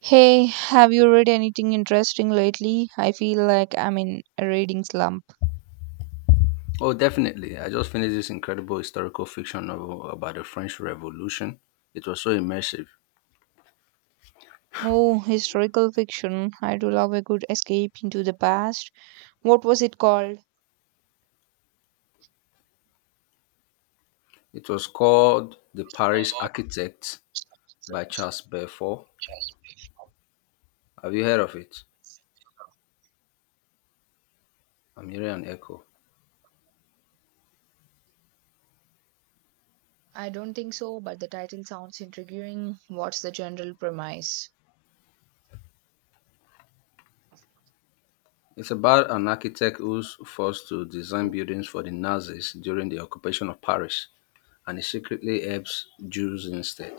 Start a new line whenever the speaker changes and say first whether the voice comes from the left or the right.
right: Hey, have you read anything interesting lately? I feel like I'm in a reading slump.
left: Oh, definitely. I just finished this incredible historical fiction novel about the French Revolution. It was so immersive.
right: Oh, historical fiction. I do love a good escape into the past. What was it called?
left: It was called The Paris Architect
right: So,
left: by Charles Belfort. Have you heard of it? I'm hearing an echo.
right: I don't think so, but the title sounds intriguing. What's the general premise?
left: It's about an architect who's forced to design buildings for the Nazis during the occupation of Paris, and he secretly helps Jews instead.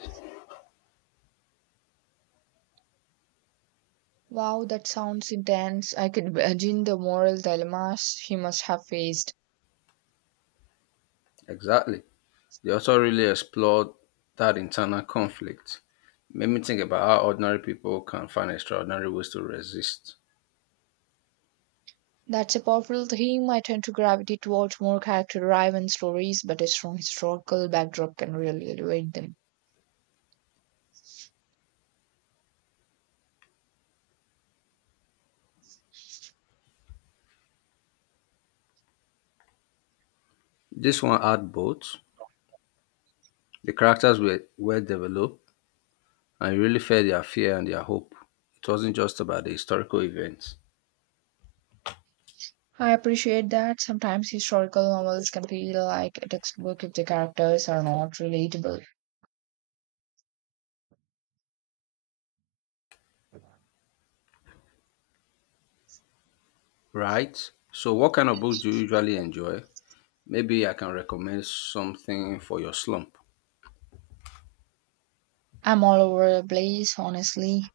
right: Wow, that sounds intense. I can imagine the moral dilemmas he must have faced.
left: Exactly. The author really explored that internal conflict. Made me think about how ordinary people can find extraordinary ways to resist.
right: That's a powerful theme. I tend to gravitate towards more character driven stories, but a strong historical backdrop can really elevate them.
left: This one had both. The characters were well developed and you really felt their fear and their hope. It wasn't just about the historical events.
right: I appreciate that. Sometimes historical novels can feel like a textbook if the characters are not relatable.
left: Right. So, what kind of books do you usually enjoy? Maybe I can recommend something for your slump.
right: I'm all over the place, honestly.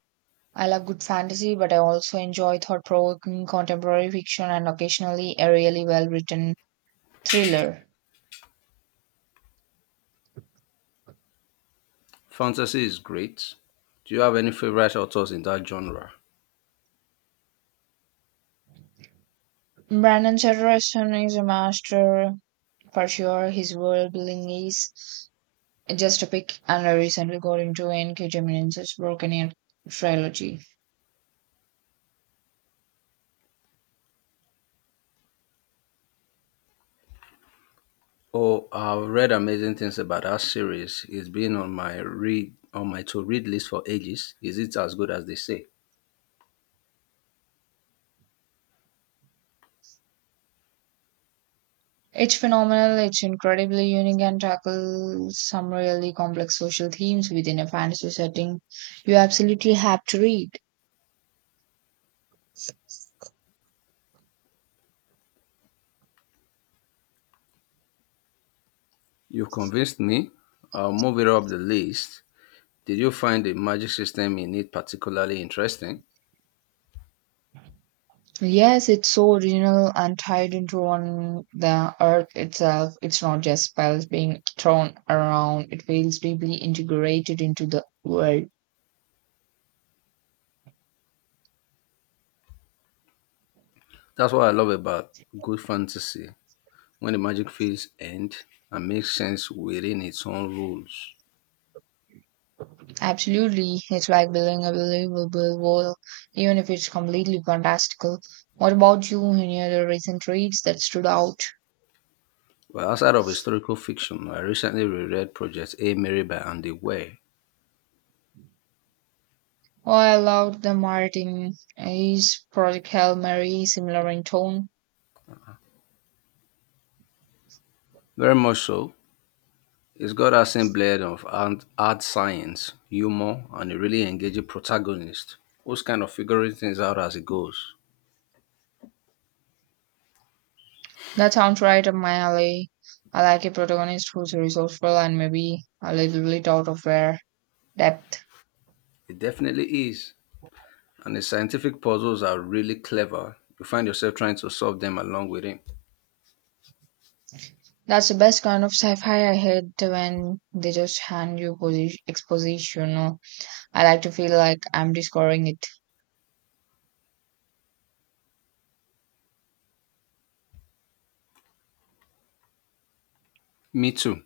right: I love good fantasy, but I also enjoy thought provoking contemporary fiction and occasionally a really well written thriller.
left: Fantasy is great. Do you have any favorite authors in that genre?
right: Brandon Sanderson is a master for sure. His world building is just to pick another recently got into N.K. Jemisin's Broken Air trilogy.
left: Oh, I've read amazing things about that series. It's been on my to read list for ages. Is it as good as they say?
right: It's phenomenal, it's incredibly unique, and tackles some really complex social themes within a fantasy setting you absolutely have to read.
left: You've convinced me. I'll move it up the list. Did you find the magic system in it particularly interesting?
right: Yes, it's so original and tied into on the earth itself. It's not just spells being thrown around, it feels deeply integrated into the world.
left: That's what I love about good fantasy. When the magic feels end and makes sense within its own rules.
right: Absolutely, it's like building a believable world, even if it's completely fantastical. What about you? Any other recent reads that stood out?
left: Well, outside of historical fiction, I recently reread Project A Mary by Andy Weir.
right: Oh, I loved the Martin Ace Project Hail Mary, similar in tone.
left: Very much so. It's got a same blend of art science, humor, and a really engaging protagonist who's kind of figuring things out as it goes.
right: That sounds right up my alley. I like a protagonist who's resourceful and maybe a little bit out of their depth.
left: It definitely is. And the scientific puzzles are really clever. You find yourself trying to solve them along with him.
right: That's the best kind of sci-fi I hate when they just hand you exposition. No? I like to feel like I'm discovering it.
left: Me too.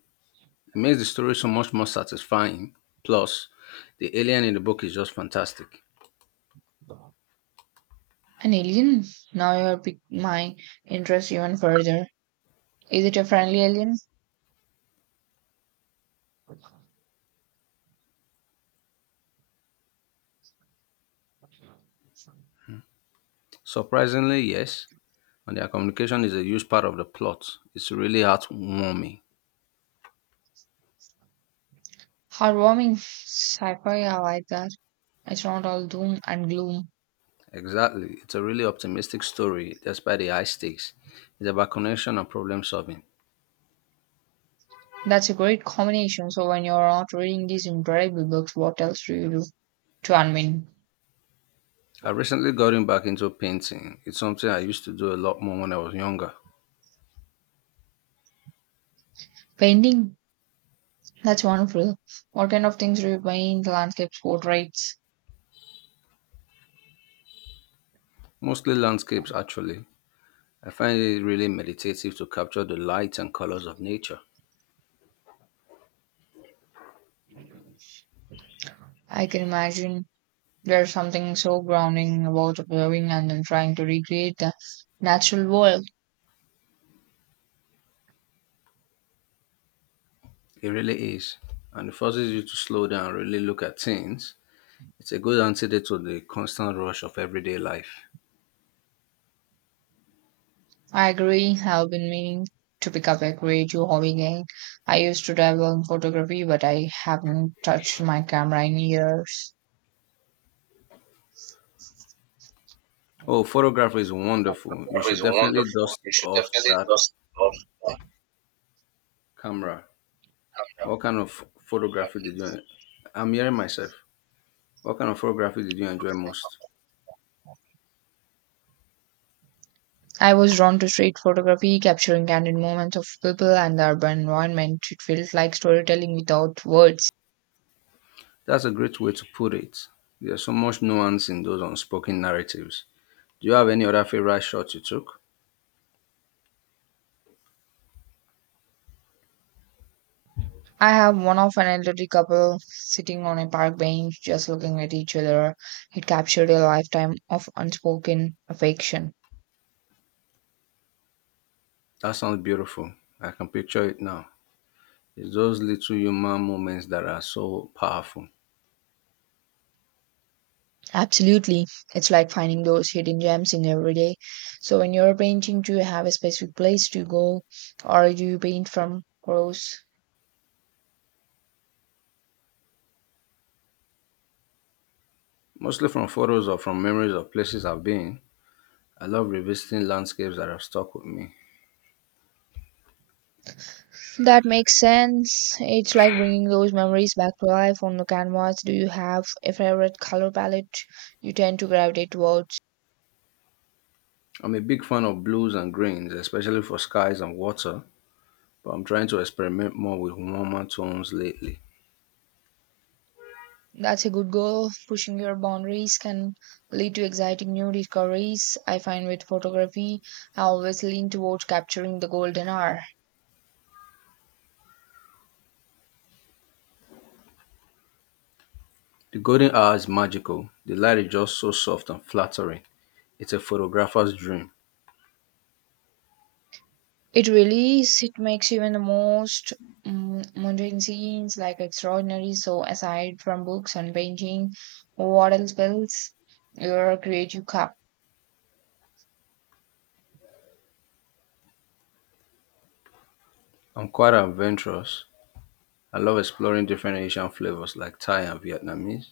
left: It makes the story so much more satisfying. Plus, the alien in the book is just fantastic.
right: An alien? Now you have piqued my interest even further. Is it a friendly alien?
left: Surprisingly, yes, and their communication is a huge part of the plot. It's really heartwarming.
right: Heartwarming. Sci fi, I like that. It's not all doom and gloom.
left: Exactly. It's a really optimistic story despite the high stakes. It's about connection and problem solving.
right: That's a great combination. So, when you're not reading these incredible books, what else do you do to unwind?
left: I recently gotten back into painting. It's something I used to do a lot more when I was younger.
right: Painting? That's wonderful. What kind of things do you paint? Landscapes, portraits?
left: Mostly landscapes, actually. I find it really meditative to capture the light and colors of nature.
right: I can imagine there's something so grounding about observing and then trying to recreate the natural world.
left: It really is. And it forces you to slow down and really look at things. It's a good antidote to the constant rush of everyday life.
right: I agree. I've been meaning to pick up a creative hobby again. I used to dabble in photography, but I haven't touched my camera in years.
left: Oh, photography is wonderful. You
right: That is
left: should definitely
right: wonderful.
left: dust
right: You should
left: off
right: definitely
left: that
right: just love that.
left: camera. What kind of photography did you? I'm hearing myself. What kind of photography did you enjoy most?
right: I was drawn to street photography, capturing candid moments of people and the urban environment. It felt like storytelling without words.
left: That's a great way to put it. There's so much nuance in those unspoken narratives. Do you have any other favorite shots you took?
right: I have one of an elderly couple sitting on a park bench, just looking at each other. It captured a lifetime of unspoken affection.
left: That sounds beautiful. I can picture it now. It's those little human moments that are so powerful.
right: Absolutely. It's like finding those hidden gems in every day. So when you're painting, do you have a specific place to go or do you paint from prose?
left: Mostly from photos or from memories of places I've been. I love revisiting landscapes that have stuck with me.
right: That makes sense. It's like bringing those memories back to life on the canvas. Do you have a favorite color palette you tend to gravitate towards?
left: I'm a big fan of blues and greens, especially for skies and water, but I'm trying to experiment more with warmer tones lately.
right: That's a good goal. Pushing your boundaries can lead to exciting new discoveries. I find with photography, I always lean towards capturing the golden hour.
left: The golden hour is magical. The light is just so soft and flattering. It's a photographer's dream.
right: It really is. It makes even the most mundane scenes like extraordinary. So, aside from books and painting, what else builds your creative cup?
left: I'm quite adventurous. I love exploring different Asian flavors like Thai and Vietnamese,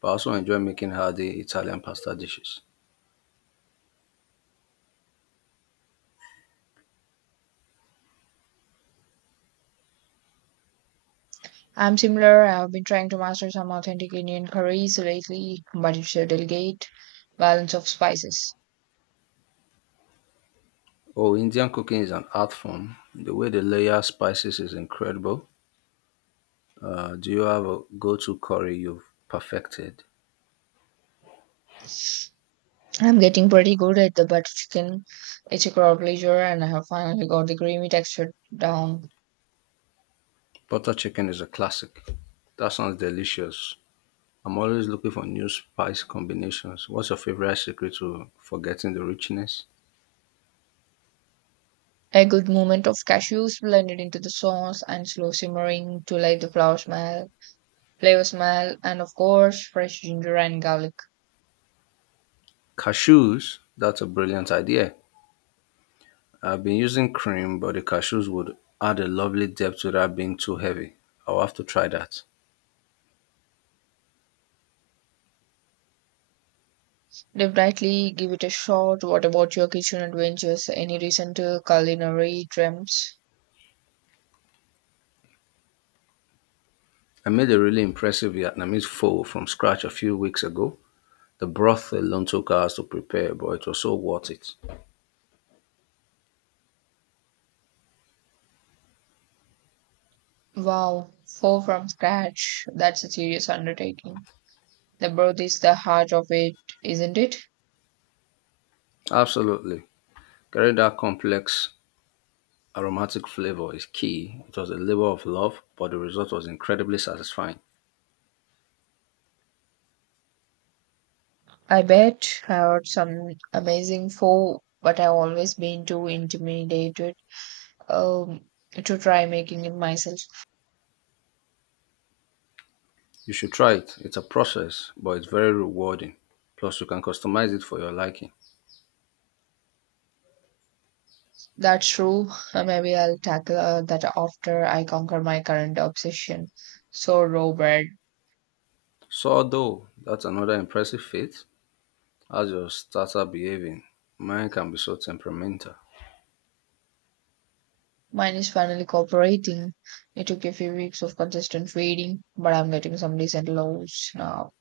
left: but I also enjoy making hearty Italian pasta dishes.
right: I'm similar. I've been trying to master some authentic Indian curries lately, but it's a delicate balance of spices.
left: Oh, Indian cooking is an art form. The way they layer spices is incredible. Do you have a go to curry you've perfected?
right: I'm getting pretty good at the butter chicken. It's a crowd pleaser, and I have finally got the creamy texture down.
left: Butter chicken is a classic. That sounds delicious. I'm always looking for new spice combinations. What's your favorite secret to forgetting the richness?
right: A good moment of cashews blended into the sauce and slow simmering to let the flour smell flavor, smell, and of course, fresh ginger and garlic.
left: Cashews, that's a brilliant idea. I've been using cream, but the cashews would add a lovely depth without being too heavy. I'll have to try that.
right: Definitely give it a shot. What about your kitchen adventures? Any recent culinary dreams?
left: I made a really impressive Vietnamese pho from scratch a few weeks ago. The broth alone took hours to prepare, but it was so worth it.
right: Wow, four from scratch. That's a serious undertaking. The birth is the heart of it, isn't it?
left: Absolutely. Getting that complex aromatic flavor is key. It was a labor of love, but the result was incredibly satisfying.
right: I bet I heard some amazing four, but I've always been too intimidated um, to try making it myself.
left: You should try it. It's a process, but it's very rewarding. Plus, you can customize it for your liking.
right: That's true. Maybe I'll tackle that after I conquer my current obsession. So, Robert,
left: Sourdough, that's another impressive feat. How's your starter behaving? Mine can be so temperamental.
right: mine is finally cooperating. It took a few weeks of consistent feeding, but I'm getting some decent loads now.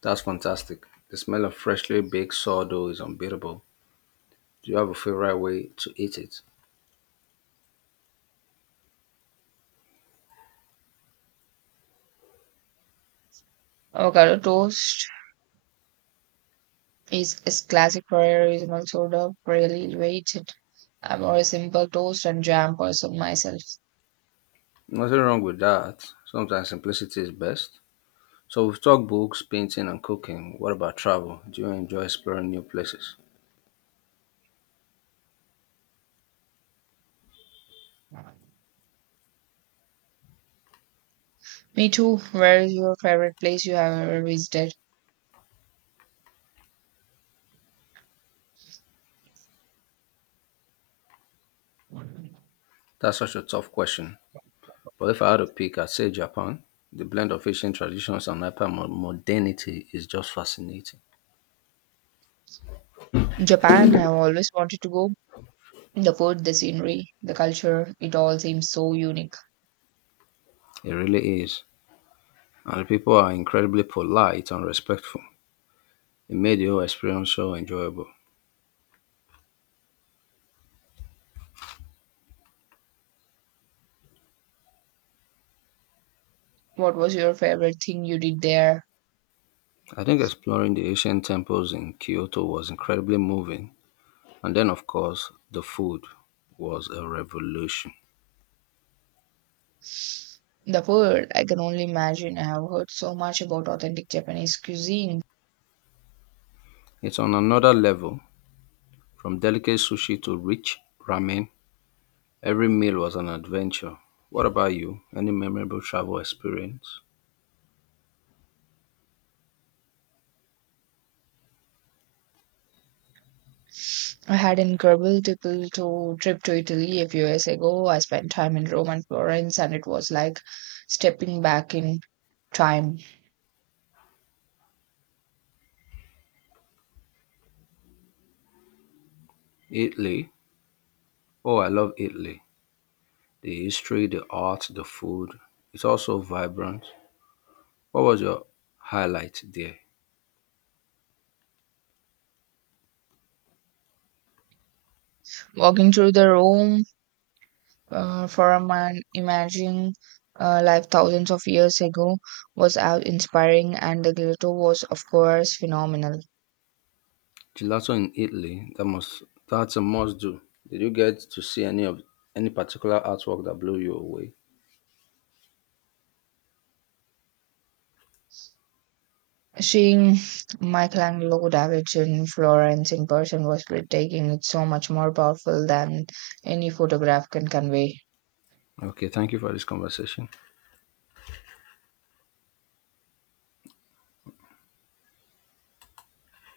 left: That's fantastic. The smell of freshly baked sourdough is unbeatable. Do you have a favorite way to eat it?
right: Avocado toast is classic for a reasonable soda, really weighted. I'm more a simple toast and jam person myself.
left: Nothing wrong with that. Sometimes simplicity is best. So we've talked books, painting, and cooking. What about travel? Do you enjoy exploring new places?
right: Me too. Where is your favorite place you have ever visited?
left: That's such a tough question. But if I had to pick, I'd say Japan. The blend of ancient traditions and hyper modernity is just fascinating.
right: Japan. I've always wanted to go. The food, the scenery, the culture, it all seems so unique.
left: It really is. And the people are incredibly polite and respectful. It made the whole experience so enjoyable.
right: What was your favorite thing you did there?
left: I think exploring the ancient temples in Kyoto was incredibly moving. And then, of course, the food was a revolution.
right: The food, I can only imagine. I have heard so much about authentic Japanese cuisine.
left: It's on another level, from delicate sushi to rich ramen. Every meal was an adventure. What about you? Any memorable travel experience?
right: I had an incredible triple to trip to Italy a few years ago. I spent time in Rome and Florence, and it was like stepping back in time,
left: Italy? Oh, I love Italy. The history, the art, the food. It's also vibrant. What was your highlight there?
right: walking through the Rome for a man imagining life thousands of years ago was awe inspiring, and the glitter was, of course, phenomenal.
left: Gelato in Italy. That must that's a must do. Did you get to see any particular artwork that blew you away?
right: Seeing Michelangelo da Vinci in Florence in person was breathtaking. It's so much more powerful than any photograph can convey.
left: Okay, thank you for this conversation.